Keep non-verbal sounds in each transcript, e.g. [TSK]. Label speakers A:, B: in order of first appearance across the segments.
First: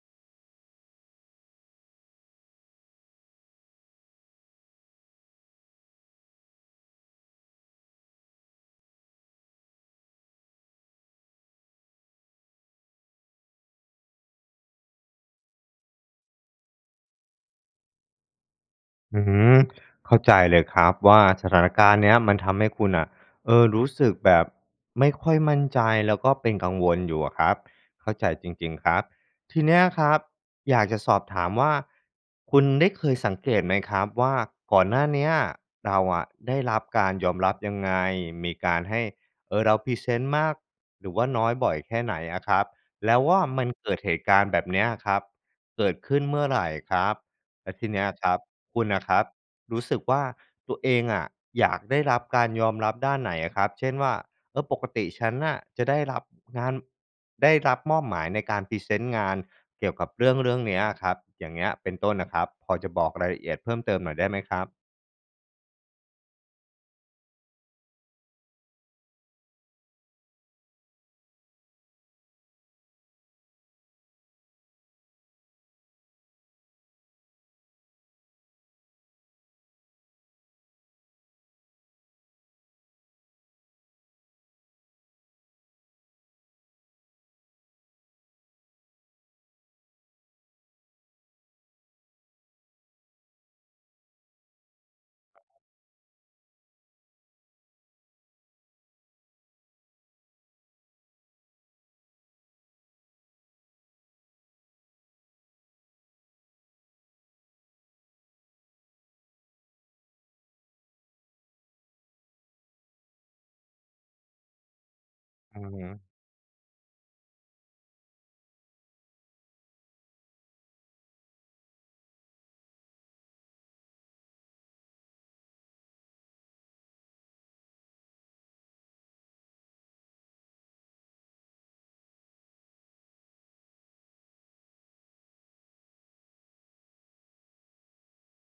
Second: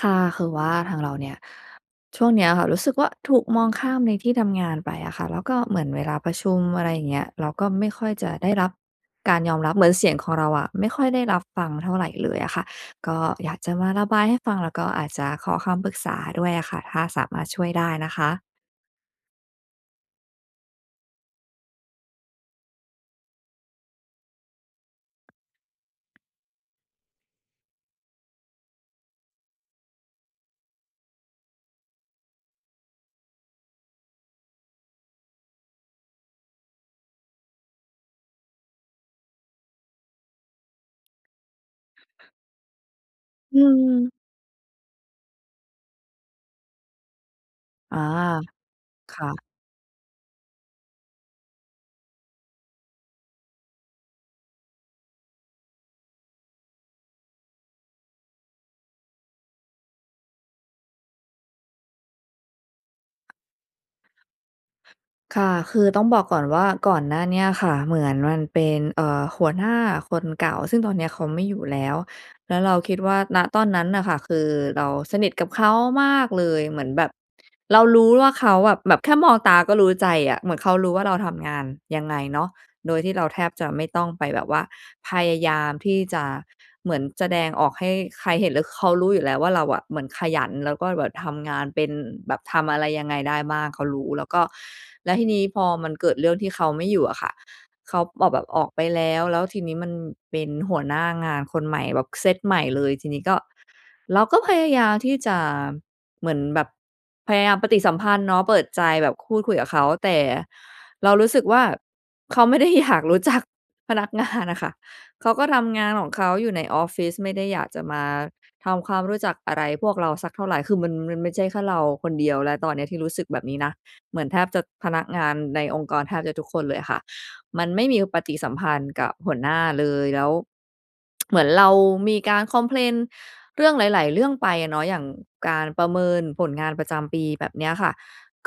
A: ค่ะ คือว่าทางเราเนี่ย ช่วงเนี้ยอะค่ะ รู้สึกว่าถูกมองข้ามในที่ทำงานไปอะค่ะ แล้วก็เหมือนเวลาประชุม อะไรอย่างเงี้ย เราก็ไม่ค่อยจะได้รับ การยอมรับ เหมือนเสียงของเราอะ ไม่ค่อยได้รับฟังเท่าไรเลยอะค่ะ ก็อยากจะมาระบายให้ฟัง แล้วก็อาจจะขอคำปรึกษาด้วยอะค่ะ ถ้าสามารถช่วยได้นะคะ
B: อือฮึ เข้าใจเลยครับว่า สถานการณ์เนี้ยมันทำให้คุณอะ เอ่อ รู้สึกแบบไม่ค่อยมั่นใจ แล้วก็เป็นกังวลอยู่อะครับ เข้าใจจริง ๆ ครับ ทีเนี้ยอะครับ อยากจะสอบถามว่า คุณได้เคยสังเกตไหมครับว่า ก่อนหน้าเนี้ยเราอะได้รับการยอมรับยังไง มีการให้ เออ เราพรีเซนต์มาก หรือว่าน้อย บ่อยแค่ไหนอะครับ? แล้วว่า
A: อื
B: มันเกิดเ
A: ม
B: หตุการณ์แบบเนี้ยครับ เกิดขึ้นเมื่อไรครับ? แล้วที
A: อ
B: เน
A: า
B: ี้ยอะครับ คุณอะค
A: ค
B: รับ
A: ่ะ
B: รู้สึกว่าตัวเองอะอยากได้รับการยอมรับด้านไหนอะครับ? เช่นว่า เออ ปกติฉันอะจะได้รับงาน ได้รับมอบหมายในการพรีเซนต์งานเกี่ยวกับเรื่องเรื่องเนี้ยอะครับ อย่างเงี้ยเป็นต้นอะครับ พอจะบอกรายละเอียดเพิ่มเติมหน่อยได้ไหมครับ?
A: ค่ะ คือต้องบอกก่อนว่าก่อนหน้านี้อะค่ะ เหมือนมันเป็น เอ่อ หัวหน้าคนเก่า ซึ่งตอนเนี้ยเขาไม่อยู่แล้ว แล้วเราคิดว่า ณ ตอนนั้นอะค่ะ คือเราสนิทกับเขามากเลย เหมือนแบบเรารู้ว่าเขาอะ แบบแค่มองตาก็รู้ใจอะ เหมือนเขารู้ว่าเราทำงานยังไงเนาะ โดยที่เราแทบจะไม่ต้องไปแบบว่าพยายามที่จะเหมือนแสดงออกให้ใครเห็นเลย คือเขารู้อยู่แล้วว่า เราอะเหมือนขยัน แล้วก็แบบทำงานเป็น แบบทำอะไรยังไงได้บ้าง เขารู้ แล้วก็ แล้วทีนี้พอมันเกิดเรื่องที่เขาไม่อยู่อะค่ะ เขาบอกแบบออกไปแล้ว แล้วทีนี้มันเป็นหัวหน้างานคนใหม่แบบเซตใหม่เลย ทีนี้ก็ เราก็พยายามที่จะเหมือนแบบ พยายามปฏิสัมพันธ์เนาะ เปิดใจแบบพูดคุยกับเขา แต่เรารู้สึกว่า เขาไม่ได้อยากรู้จักพนักงานอะค่ะ เขาก็
B: อ
A: ท
B: ือฮ
A: ำง
B: ึ
A: านของเขาอยู่ในออฟฟิศ ไม่ได้อยากจะมา ทำความรู้จักอะไรพวกเราสักเท่าไร คือมัน มันไม่ใช่แค่เราคนเดียวแล้วตอนนี้ที่รู้สึกแบบนี้นะ เหมือนแทบจะ พนักงานในองค์กรแทบจะทุกคนเลยค่ะ มันไม่มีปฏิสัมพันธ์กับหัวหน้าเลย แล้ว [TSK] เหมือนเรามีการคอมเพลนเรื่องหลาย ๆ เรื่องไปอะเนาะ อย่างการประเมินผลงานประจำปีแบบเนี้ยค่ะ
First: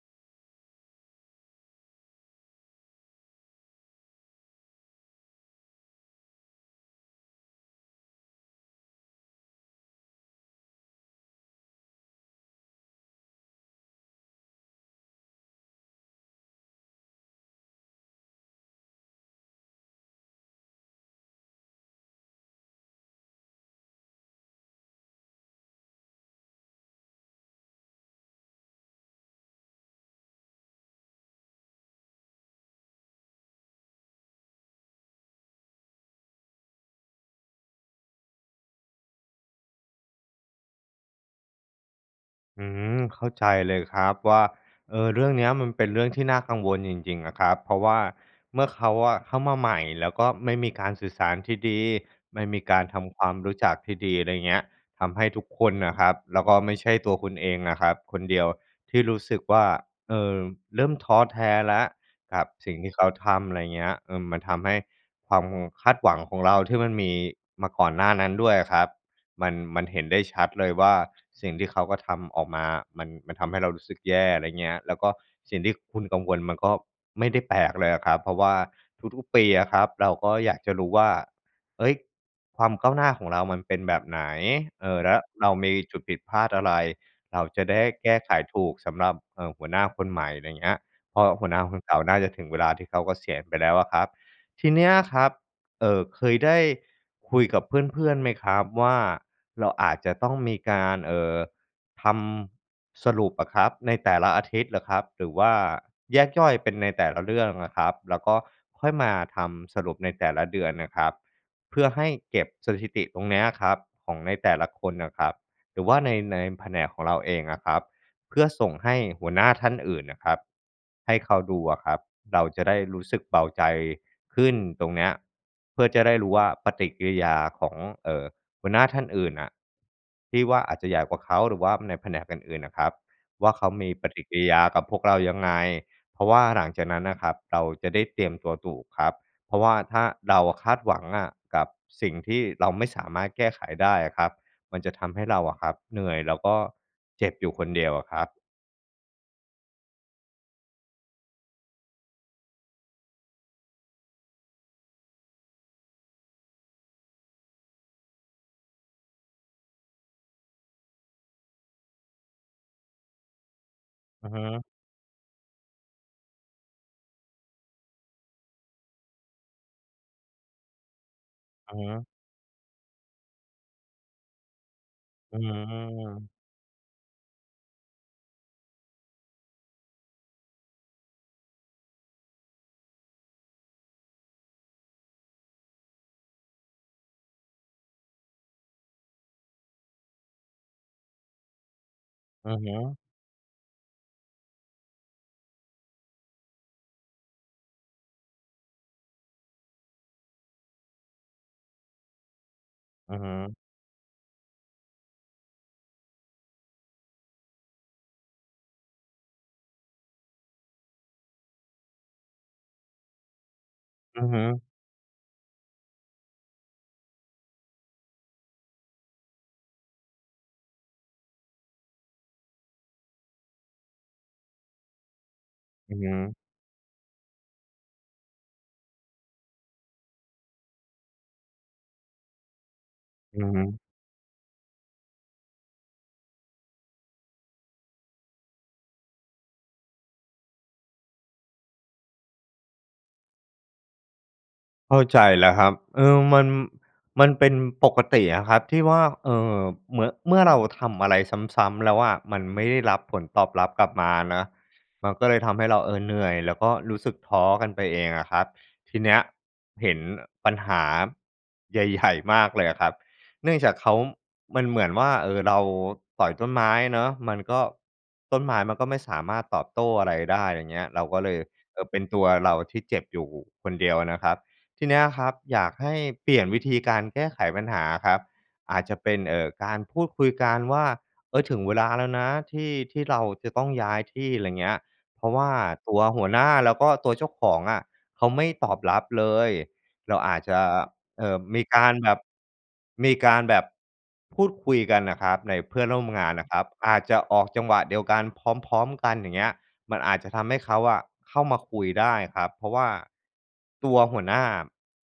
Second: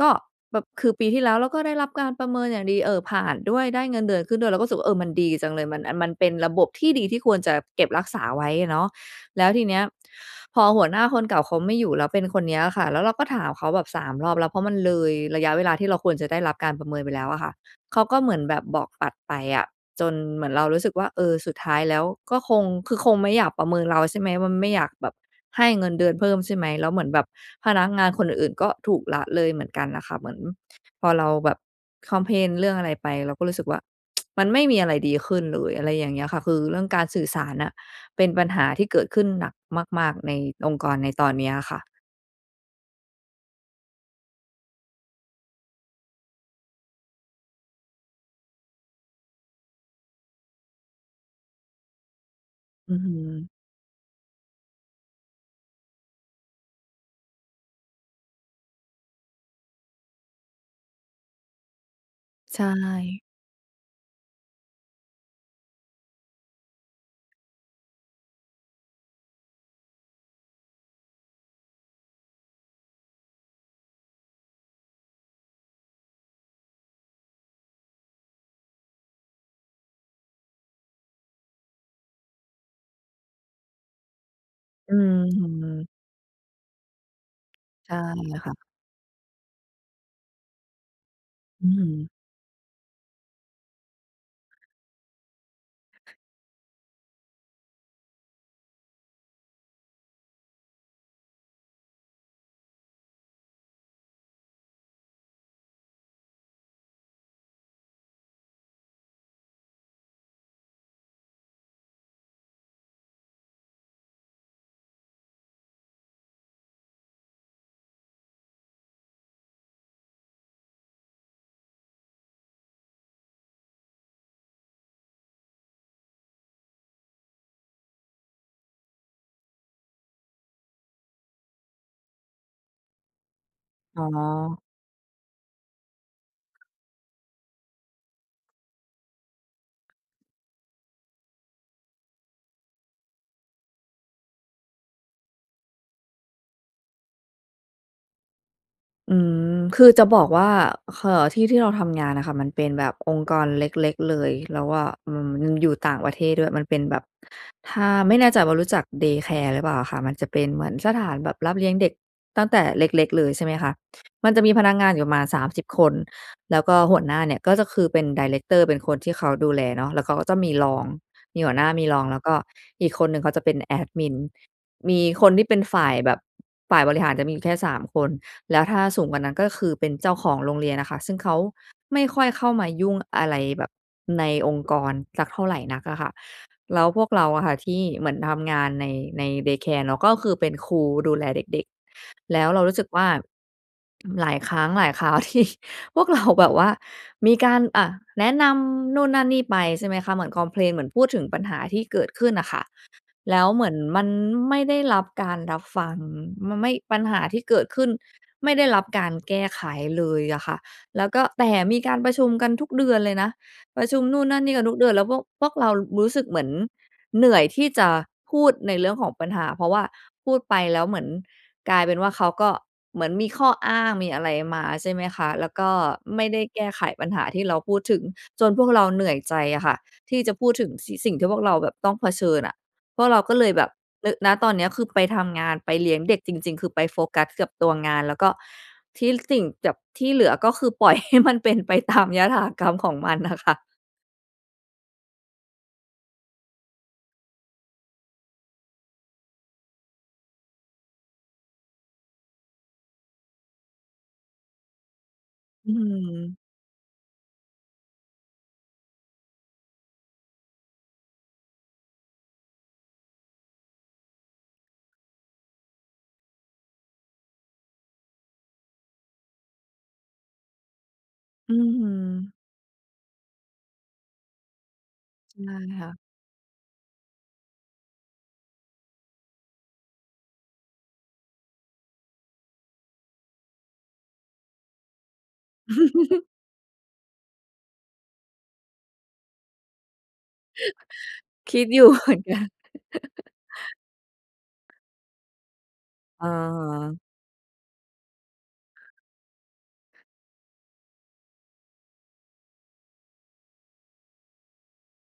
A: ก็แบบ คือปีที่แล้วเราก็ได้รับการประเมินอย่างดี เออ ผ่านด้วย ได้เงินเดือนขึ้นด้วย เราก็รู้สึกว่า เออ มันดีจังเลย มันอัน มันเป็นระบบที่ดีที่ควรจะเก็บรักษาไว้อะเนาะ แล้วทีเนี้ยพอหัวหน้าคนเก่าเขาไม่อยู่ แล้วเป็นคนเนี้ยอะค่ะ แล้วเราก็ถามเขาแบบ 3 รอบแล้ว เพราะมันเลยระยะเวลาที่เราควรจะได้รับการประเมินไปแล้วอะค่ะ เขาก็เหมือนแบบบอกตัดไปอะ จนเหมือนเรารู้สึกว่า เออ สุดท้ายแล้วก็คง คือคงไม่อยากประเมินเรา ใช่ไหม ว่า ม ไม่อยากแบบให้เงินเดือนเพิ่มใช่ไหม แล้วเหมือนแบบพนักงานคนอื่น ๆ ก็ถูกละเลยเหมือนกันอะค่ะ เหมือนพอเราแบบคอมเพลนเรื่องอะไรไป เราก็รู้สึกว่า [TSK] มันไม่มีอะไรดีขึ้นเลย อะไรอย่างเงี้ยค่ะ คือเรื่องการสื่อสารน่ะ เป็นปัญหาที่เกิดขึ้นหนักมาก ๆ ในองค์กรในตอนเนี้ยอะค่ะ
B: อืม เข้าใจเลยครับว่า เอ่อ เรื่องเนี้ยมันเป็นเรื่องที่น่ากังวลจริง ๆ อะครับ เพราะว่า เมื่อเขาอะเข้ามาใหม่ แล้วก็ไม่มีการสื่อสารที่ดี ไม่มีการ
A: อื
B: ท
A: อฮ
B: ำความร
A: ึ
B: ู้จักที่ดี อะไรอย่างเงี้ย ทำให้ทุกคนน่ะครับ แล้วก็ไม่ใช่ตัวคุณเองนะครับคนเดียวที่รู้สึกว่า เอ่อ เริ่มท้อแท้แล้วครับ
A: ใช
B: สิ่งที่เขา
A: ่
B: ทำ อะไรเงี้ย เออ มันทำให้ความคาดหวังของเราที่มันมีมาก่อนหน้านั้นด้วยอะครับ มัน มันเห็นได้ชัดเลยว่า สิ่งที่เขากระทำออกมา มัน มันทำให้เรารู้สึกแย่ อะไรอย่างเงี้ย แล้วก็สิ่งที่คุณกังวลมันก็ไม่ได้แปลกเลยอะครับ เพราะว่าทุก ๆ ปีอะครับ เราก็อยากจะรู้ว่า เฮ้ย ความก้าวหน้าของเรามันเป็นแบบไหน เอ
A: อื
B: ่อ แล้วเรามี
A: อ
B: จุดผิดพลาดอะไร เราจะได้
A: ใช่
B: แก้ไข
A: ค่
B: ถ
A: ะ
B: ูกสำหรับ เอ่อ หัวหน้าคนใหม่ อะไรอย่างเงี้ย เพราะหัวหน้า
A: อื
B: คนเก่า
A: อ
B: น่าจะถึงเวลาที่เขาเกษียณไปแล้วอะครับ ทีเนี้ยครับ เอ่อ เคยได้คุยกับเพื่อน ๆ ไหมครับว่า เราอาจจะต้องมีการ เอ่อ ทำ สรุปอะครับในแต่ละอาทิตย์อะครับ หรือว่าแยกย่อยเป็นในแต่ละเรื่องอะครับ แล้วก็ค่อยมาทำสรุปในแต่ละเดือนน่ะครับ เพื่อให้เก็บสถิติตรงเนี้ยครับของในแต่ละคนอะครับ หรือว่าใน ในแผนกของเราเองอะครับ เพื่อส่งให้หัวหน้าท่านอื่นน่ะครับ ให้เขาดูอะครับ เราจะได้รู้สึกเบาใจขึ้นตรงเนี้ย เพื่อจะได้รู้ว่าปฏิกิริยาของ เอ่อ หัวหน้าท่านอื่นน่ะที่ว่าอาจจะใหญ่กว่าเขา หรือว่าในแผนกอื่น ๆ น่ะครับว่า เขามี
A: อ๋
B: ปฏิกิริย
A: อ
B: ากับพวกเรายังไง เพราะว่าหลังจากนั้นน่ะครับ เราจะได้เตรียมตัวถูกครับ เพราะว่า ถ้าเราอะคาดหวังอะกับสิ่งที่เราไม่สามารถแก้ไขได้อะครับ มันจะทำให้เราอะครับ เหนื่อยแล้วก็เจ็บอยู่คนเดียวอะครับ
A: อืม คือจะบอกว่า ค เอ่อ ที่ ที่เราทำงานน่ะค่ะมันเป็นแบบองค์กรเล็ก ๆ เลย เราว่า อืม ยึง อยู่ต่างประเทศด้วย มันเป็นแบบ ถ้า ไม่แน่ใจว่า รู้จัก เดย์แคร์ หรือเปล่าอะค่ะ มันจะเป็นเหมือนสถานแบบรับเลี้ยงเด็กตั้งแต่เล็ก ๆ เลยใช่ไหมคะ
B: อ
A: ม
B: ื
A: ั
B: อ
A: นจ
B: ฮ
A: ะมี
B: ึ
A: พนักงานอยู่ประมาณสามสิบคน แล้วก็หัวหน้าเนี่ยก็จะคือเป็นไดเรกเตอร์ เป็นคนที่เขาดูแลเนาะ แล้วเขาก็จะมีรอง มีหัวหน้า
B: อือ
A: ม
B: ฮ
A: ีร
B: ึ
A: อง แล้วก็อีกคนหนึ่งเขาจะเป็นแอดมิน มีคน
B: อื
A: ที่เป็นฝ่ายแบบ
B: ม
A: ฝ่ายบริหารจะมีแค่สามคน แล้วถ้าสูงกว่านั้นก็คือเป็นเจ้าของโรงเรียนน่ะค่ะ ซึ่งเขาไม่ค่อยเข้ามายุ่งอะไรแบบในองค์กรสักเท่าไรนักอะค่ะ แล้วพวกเราอะค่ะที่เหมือนทำงานใน ใน เดย์แคร์ เนาะ ก็คือเป็นครูดูแลเด็ก ๆ แล้
B: อ
A: ว
B: ื
A: เ
B: อ
A: รา
B: ฮ
A: รู้สึก
B: ึ
A: ว่า อืม หลายครั้งหลายคราว ที่พวกเรา แบบว่ามีการ อ่า แนะนำนู่นนั่นนี่ไปใช่ไหมคะ เหมือนคอมเพลน เหมือนพูดถึงปัญหาที่เกิดขึ้นน่ะค่ะ
B: อือฮึ
A: แล้วเหมือนมันไม่ได้รับการรับฟัง มันไม่ ปัญหาที่เกิดขึ้นไม่ได้รับการแก้ไขเลยอะค่ะ แล้วก็ แต่มีการประชุมกันทุกเดือนเลยนะ ประชุมน
B: อื
A: ู่
B: อ
A: นน
B: ฮ
A: ั
B: ึ
A: ่นนี่กันทุกเดือน แล้วพวก พวกเรา ร รู้สึกเหมือนเหนื่อยที่จะพูดในเรื่องของปัญหา เพราะว่าพูดไปแล้วเหมือนกลายเป็นว่า เขาก็เหมือนมีข้ออ้าง มีอะไรมาใช่ไหมคะ แล้วก็
B: อือฮ
A: ไม่
B: ึ
A: ได้แก้ไขปัญหาที่เราพูดถึง จนพวกเราเหนื่อยใจอะค่ะที่จะพูดถึง สี่ สิ่งที่พวกเราแบบต้องเผชิญอะ พวกเราก็
B: อื
A: เล
B: อ
A: ย
B: ฮ
A: แบบ
B: ึ
A: รึ่ ณ ตอนเนี้ยคือไปทำงาน ไปเลี้ยงเด็กจริง ๆ คือไปโฟกัสกับตัวงาน แล้วก็ที่สิ่งแจ่บ ที่เหลือก็คือ ปล่อยให้มันเป็นไปตามยถากรรมของมันน่ะค่ะ
B: เข้าใจแล้วครับ เออ มัน มันเป็นปกติอะครับที่ว่า เอ่อ เหมือ เมื่อเราทำอะไรซ้ำ ๆ แล้วอะ มันไม่ได้รับผลตอบรับกลับมานะ มันก็เลยทำให้
A: อื้
B: เ
A: อ
B: รา เอ
A: ฮื
B: อ เหนื่อย
A: อ
B: แล้วก็รู้สึกท้อกันไปเองอะครับ ทีเนี้ยเห็น อ ปัญหา ใหญ่ ๆ มากเลยอะครับ เนื่องจากเขา มันเหมือนว่า เออ เราต่อยต้นไม้เนาะ มันก็ ต้นไม้มันก็ไม่สามารถตอบโต้อะไรได้ อย่างเงี้ย เราก็เลย
A: อือ
B: เอ
A: ฮ
B: อ
A: ึ
B: เป็นตัวเราที่เจ็บอยู่คนเดียวนะครับ ทีนี้อะครับ
A: ได้
B: อย
A: เล
B: าก
A: ยค
B: ใ
A: ่
B: ห้
A: ะ
B: เปลี่ยนวิธีการแก้ไขปัญหาครับ อาจจะเป็น เอ่อ การพูดคุยกันว่า เออ ถึงเวลาแล้วนะที่ ที่เราจะต้องย้ายที่ อะไรเงี้ย เพราะว่าตัวหั
A: [CHUCKLES]
B: วหน้าแล้วก็ตัวเจ้าของอะเขาไม่ตอบรับเลย เราอาจจะ เอ
A: [CHUCKLES]
B: ่อ
A: ค
B: ม
A: ิ
B: ี
A: ด อ
B: ก
A: ยู่
B: าร
A: เห
B: แ
A: ม
B: บ
A: ือ
B: บ
A: นกัน
B: มีการแบบพูดคุยกันน่ะครับในเพื่อนร่วม
A: อ
B: ง
A: ะฮ
B: านน่ะครับ อ
A: ะ
B: าจจะออกจังหวะเดียวกันพร้อม ๆ กัน อย่างเงี้ย มันอาจจะทำให้เขาอะเข้ามาคุยได้ครับ เพราะว่าตัวหัวหน้า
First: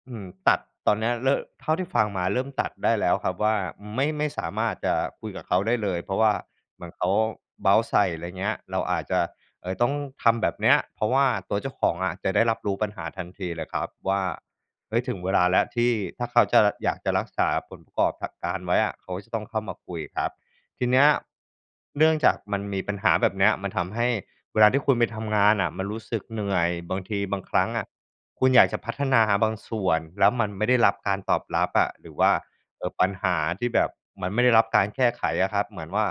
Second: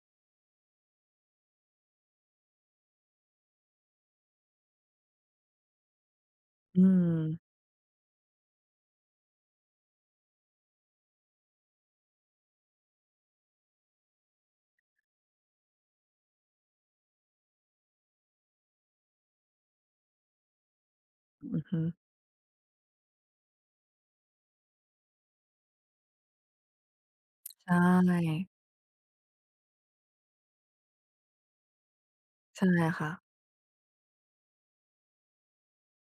B: อืม ตัด ตอนนี้อะเลอะ เท่าที่ฟังมาเริ่มตัดได้แล้วครับว่า ไม่ ไม่สามารถจะคุยกับเขาได้เลย เพราะว่า
A: อ
B: เ
A: ื
B: หมือนเขา
A: ม
B: เบาท์ใส่ อะไรเงี้ย เราอาจจะ เอ่อ ต้องทำแบบเนี้ย เพราะว่าตัวเจ้าของอะจะได้รับรู้ปัญหาทันทีเลยครับว่า เฮ่ย! ถึงเวลาแล้วที่ถ้าเขาจะ อยากจะรักษาผลประกอบ การไว้อะ เขาจะต้องเข้ามาคุยครับ ทีนี้อะ
A: อือฮึ
B: เนื่องจากมันมีปัญหาแบบเนี้ย มันทำให้เวลาที่คุณไปทำงานอะมันรู้สึกเหนื่อย บางที บางครั้
A: ใช
B: งอะคุ
A: ่
B: ณอยากจะพัฒนาบางส่วนแล้วมันไม่ได้รับการตอบรับอะ หรือว่า
A: ใช่
B: เออ
A: ค
B: ป
A: ่
B: ัญ
A: ะ
B: หาที่แบบมันไม่ได้รับการแก้ไขอะครับ เหมือนว่า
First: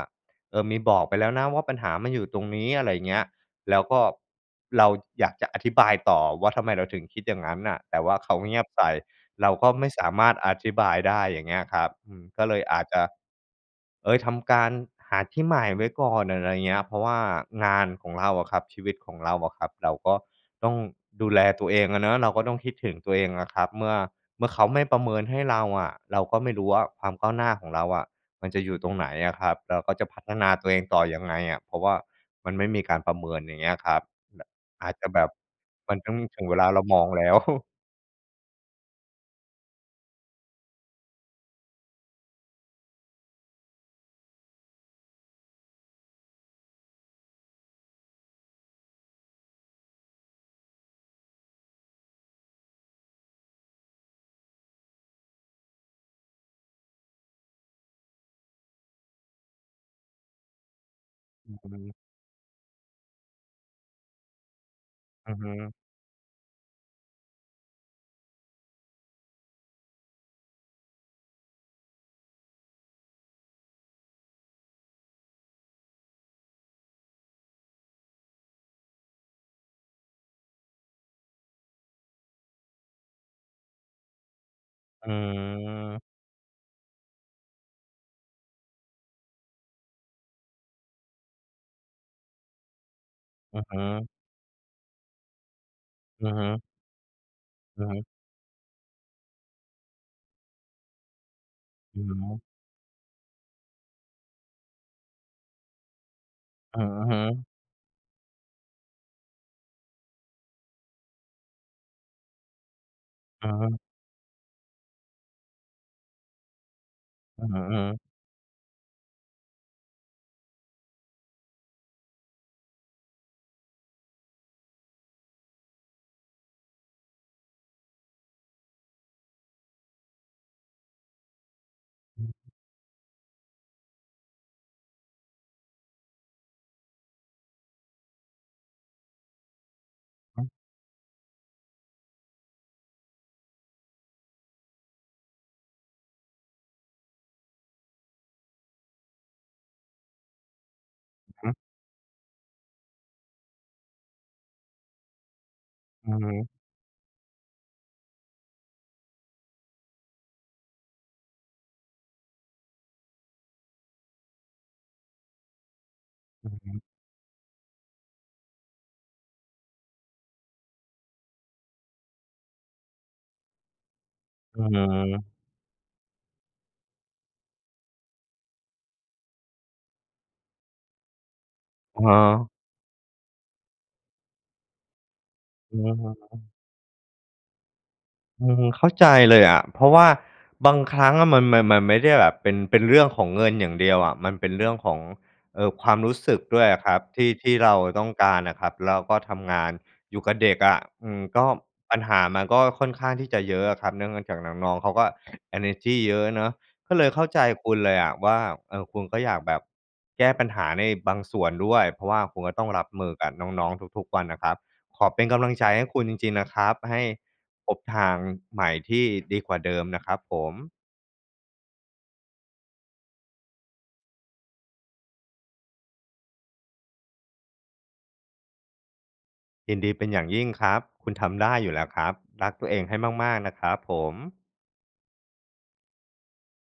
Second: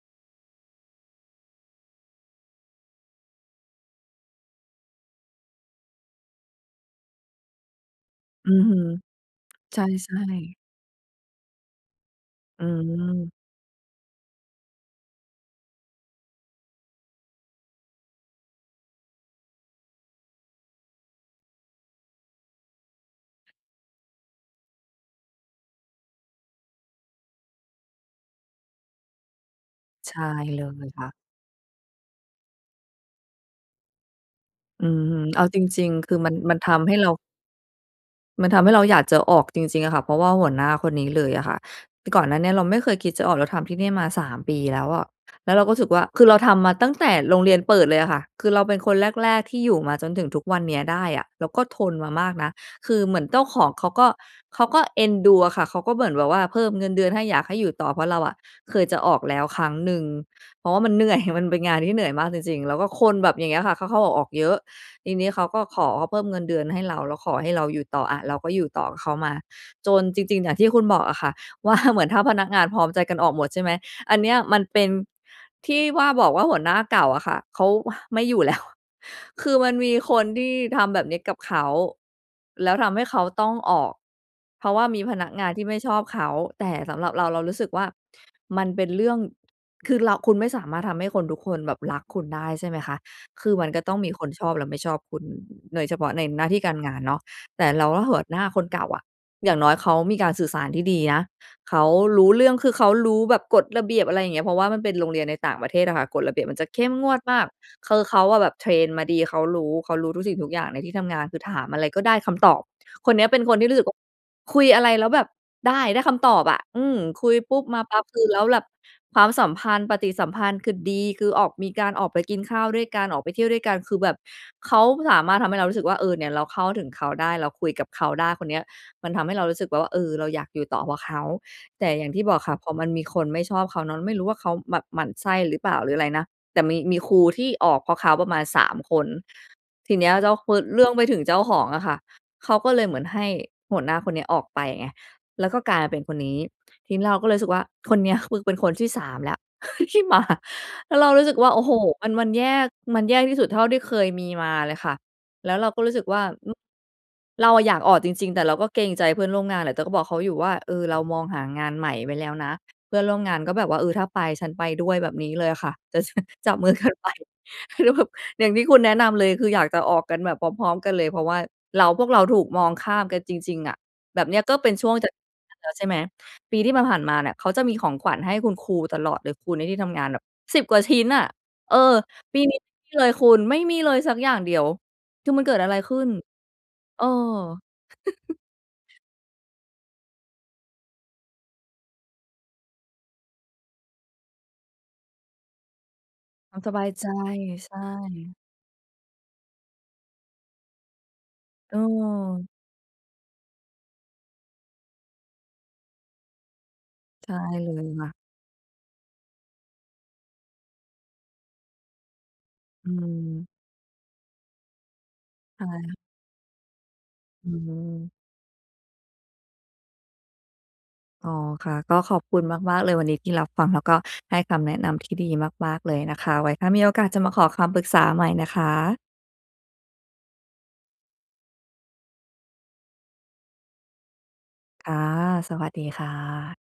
B: เออ มีบอกไปแล้วนะว่า ปัญหามันอยู่ตรงนี้ อะไรอย่างเงี้ย แล้วก็เราอยากจะอธิบายต่อว่า ทำไมเราถึงคิดอย่างงั้นน่ะ แต่ว่าเขา
A: อ
B: เ
A: ื
B: งี
A: อ
B: ยบ
A: ฮึ
B: ใส่ เราก็
A: ใช
B: ไ
A: ่
B: ม่สามารถอ
A: ๆ
B: ธิบายได้ อย่างเงี้ยครับ อืม ก็เล
A: อื
B: ยอาจจะ
A: ม
B: เฮ่ย! ทำการหาที่ใหม่ไว้ก่อน อะไรเงี้ย เพราะว่างานของเราอะครับ ชีวิตของเราอะครับ เราก็ต้องดูแลตัวเองอะเนาะ เราก็ต้องคิดถึงตัวเองอะครับ เมื่อ เมื่อเขาไม่ประเมินให้เราอะ เราก็ไม่รู้ว่า ความก้าวหน้าของเราอะมันจะอยู่ตรงไหนอะครับ? เราก็จะ
A: ใช
B: พั
A: ่
B: ฒนา
A: เล
B: ตัวเอง
A: ย
B: ต่
A: ค
B: อ
A: ่ะ
B: ยังไงอะ? เพราะว่ามันไม่มีการประเมิน อย่างเงี้ยครับ แบบ
A: อื
B: อาจ
A: อ
B: จะ
A: ฮึ
B: แบบ
A: เอาจริง
B: มัน
A: ๆ
B: ต
A: ค
B: ้
A: ื
B: อ
A: อ
B: ง
A: มัน
B: ถึง
A: ม
B: เ
A: ั
B: ว
A: น
B: ล
A: ท
B: าเรา
A: ำให้
B: มอ
A: เร
B: ง
A: า
B: แล้ว [CHUCKLES]
A: มันทำให้เราอยากจะออกจริง ๆ อะค่ะ เพราะว่าหัวหน้าคนนี้เลยอะค่ะ ก่อนหน้านี้เราไม่เคยคิดจะออก เราทำที่นี่มา 3 ปีแล้วอะ แล้วเราก็รู้สึกว่า คือเราทำมาตั้งแต่โรงเรียนเปิดเลยอะค่ะ คือเราเป็นคนแรก ๆ ที่อยู่มาจนถึงทุกวันเนี้ยได้อะ เราก็ทนมามากนะ คือเหมือนเจ้าของเขาก็ เขาก็เอ็นดูอะค่ะ เขาก็เหมือนแบบว่าเพิ่มเงินเดือนให้ อยากให้อยู่ต่อ เพราะเราอะเคยจะออกแล้วครั้งหนึ่ง เพราะมันเหนื่อย มัน
B: โอ
A: เป
B: ้
A: ็น
B: โฮ
A: งา
B: ม
A: น
B: ัน
A: ที่เหนื่อยมากจริง ๆ แล้วก็คนแบบอย่างเงี้ยค่ะ เข้า ๆ ออก ๆ เยอะ ทีเนี้
B: อ
A: ย
B: ะ
A: เข
B: ฮ
A: าก็
B: ะ
A: ขอเพิ่มเงินเดือนให้เรา แล้วขอให้เราอยู่ต่อ อะ เราก็อยู่ต่อกับเขามา จนจริง ๆ อย่างที่คุณบอกอะค่ะ ว่า เหมือนถ้าพนักงานพร้อมใจกันออกหมดใช่ไหม? อันเนี้ยมันเป็น ที่ว่าบอกว่าหัวหน้าเก่าอะค่ะ เขา อ่า ไม่อยู่แล้ว คือมันมีคนที่ทำแบบนี้กับเขา แล้วทำให้เขาต้องออก เพราะว่ามีพนักงานที่ไม่ชอ
B: อา
A: บเขา แต่สำหรับเรา เรารู้สึกว่ามันเป็นเรื่อง คือเรา คุณไม่สามารถทำให้คนทุกคนแบบรักคุณได้ ใช่ไหมคะ คือ
B: อ
A: ม
B: ะ
A: ัน
B: ฮ
A: ก็ต้องม
B: ะ
A: ีคนชอบและไม่ชอบคุณ น โดยเฉพาะใน
B: อะ
A: หน
B: ฮ
A: ้าท
B: ะ
A: ี่การงานเนาะ แต่
B: อ
A: เรา
B: ะฮ
A: ก็
B: ะ
A: ห หัวหน้าคนเก่าอะ อย่างน้อยเขามีการสื่อสารที่ดีนะ เขา
B: อื
A: รู้
B: อ
A: เรื่อง คือเขารู้แบบกฎระเบียบ อะไรอย่างเงี้ย เพราะว่ามันเป็นโรงเรียนในต่างประเทศอะค่ะ กฎระเบียบมันจะเ
B: อ
A: ข
B: ะ
A: ้มง
B: ฮ
A: วดม
B: ะ
A: าก คือเขาอะ แบบเทรนมาดี เขารู้ เขารู้ทุกสิ่งทุกอย่างในที่ทำงาน คือถามอะไรก็ได้คำตอบ คนเนี้ยเป็น
B: อ
A: คนที่รู้
B: า
A: สึกว่า คุยอะไรแล้วแบบ ได้ ได้คำตอบอะ อือ คุย
B: อื้อ
A: ป
B: ฮ
A: ุ
B: ื
A: ๊
B: อ
A: บ
B: อ
A: ม
B: ื
A: าปั
B: อ
A: ๊บ คือแล้วแบบความสัมพันธ์ ปฏิสัมพันธ์คือดี คือออก มีการออกไปกินข้าวด้วยกัน ออกไปเที่ยวด้วยกัน คือแบบเขาสามารถทำให้เรารู้สึกว่า เออ เนี่ยเราเข้าถึงเขาได้ เราคุยกับเขาได้ คนเนี้ย มันทำให้เรารู้สึกแบบว่า เออ เราอยากอยู่ต่อเพราะเขา แต่อย่างที่บอกค่ะ พอมันมีคนไม่ชอบเขาเนาะ ไม่รู้ว่าเขาแบบหมั่นไส้หรือเปล่า หรืออะไรนะ แต่มี มีครูที่ออกเพราะเขาประมาณ 3 คน ทีเนี้ย เจ้าคน เรื่องไปถึงเจ้าของอะค่ะ เขาก็เลยเหมือนให้หัวหน้าคนนี้ออกไปไง แล้วก็กลายมาเป็นคนนี้ ทีนี้เราก็เลยรู้สึกว่า คนเนี้ยคือเป็นคนที่ 3 แล้ว ที่มา แล้วเรารู้
B: อ
A: สึ
B: ื
A: ก
B: อ
A: ว่
B: ฮ
A: า
B: ึ
A: โอ้โฮ! มัน มันแย่ มันแย่ที่สุดเท่าที่เคยมีมาเลยค่ะ แล้วเราก็รู้สึก
B: อื
A: ว
B: อ
A: ่า
B: ฮ
A: อ
B: ึ
A: เราอะอยากออกจริง ๆ แต่เราก็เกรงใจเพื่อนร่วมงานแหละ แต่ก็บอกเขาอยู่ว่า เออ เรามองหางานใหม่ไว้แล้วนะ เพื่อนร่วมงานก็แบบว่า เออ ถ้าไปฉันไปด้วย แบบนี้เลยอะค่ะ จะ
B: อ
A: จ
B: ื
A: ั
B: อ
A: บม
B: ฮ
A: ือ
B: ึ
A: กันไป ก็แบบอย่างที่คุณ แนะนำเลย คืออยากจะออกกันแบบพร้อม ๆ กันเลย เพราะว่าเรา พวกเราถูกมองข้ามกันจริง ๆ อะ แบบเนี้ยก็
B: อื
A: เป
B: อ
A: ็น
B: ฮ
A: ช่วงจะ
B: ึ
A: แล้วใช่ไหม ปีที่ผ่าน ๆ มาเนี่ย เขาจะมีของขวัญให้คุณครูตลอดเลย ครูในที่ทำงานแบบ 10 กว่าชิ้นอะ เออ
B: อะฮ
A: ปี
B: ะ
A: นี้ไม่มีเลยคุณ ไม่มีเลยสักอย่างเดียว คือมันเกิดอะไร
B: อื
A: ข
B: อ
A: ึ้
B: ฮ
A: น?
B: ึ
A: เออ
B: อือ เข้า
A: [CHUCKLES]
B: ใจเลยอะ เพราะว่าบางครั้งมัน มัน มันไม่ได้แบบเป็น เป็นเรื่องของเงินอย่างเดียวอะ มันเป็นเรื่องของ เออ ความรู้สึก
A: คว
B: ด
A: าม
B: ้วย
A: ส
B: อ
A: บ
B: ะ
A: า
B: ค
A: ย
B: รับ
A: ใจ
B: ที่ ที่เร
A: ใช
B: าต้องก
A: ่
B: ารอะครับ แล้วก็ทำงานอยู่กับเด็กอะ อือ ก็ ปัญหามัน
A: เออ
B: ก็ค่อนข้างที่จะเยอะอะครับ เนื่องในจากน้อง ๆ เขาก็เอเนอร์จีเยอะเนาะ ก็เลยเข้
A: ใช
B: า
A: ่
B: ใจ
A: เ
B: ค
A: ล
B: ุณ
A: ย
B: เลย
A: ค
B: อ
A: ่ะ
B: ะว่า เออ คุณก็อยากแบบ แก้ปัญหาในบางส่วนด้วย เพราะว่าคุณก็ต้องร
A: อ
B: ับมือกับน
A: ืม
B: ้อง ๆ ทุก ๆ วันนะครับ ขอเป็นกำลัง
A: ใช
B: ใจให้
A: ่
B: คุณจริง ๆ นะครับ ให้
A: อื
B: พบทา
A: ม
B: งใหม่ที่ดีกว่าเดิมนะครับผม
A: อ๋อ ค่ะ ก็ขอบคุณมาก ๆ เลยวันนี้ที่รับฟัง แล้วก็ให้คำแนะนำที่ดีมาก ๆ เลยนะคะ ไว้ถ้ามีโอกาส จะมาขอคำปรึกษาใหม่นะคะ
B: ยินดีเป็นอย่างยิ่งครับ คุณทำได้อยู่แล้วครับ รักตัวเองให้มาก ๆ นะครับผม
A: ค่ะ สวัสดีค่ะ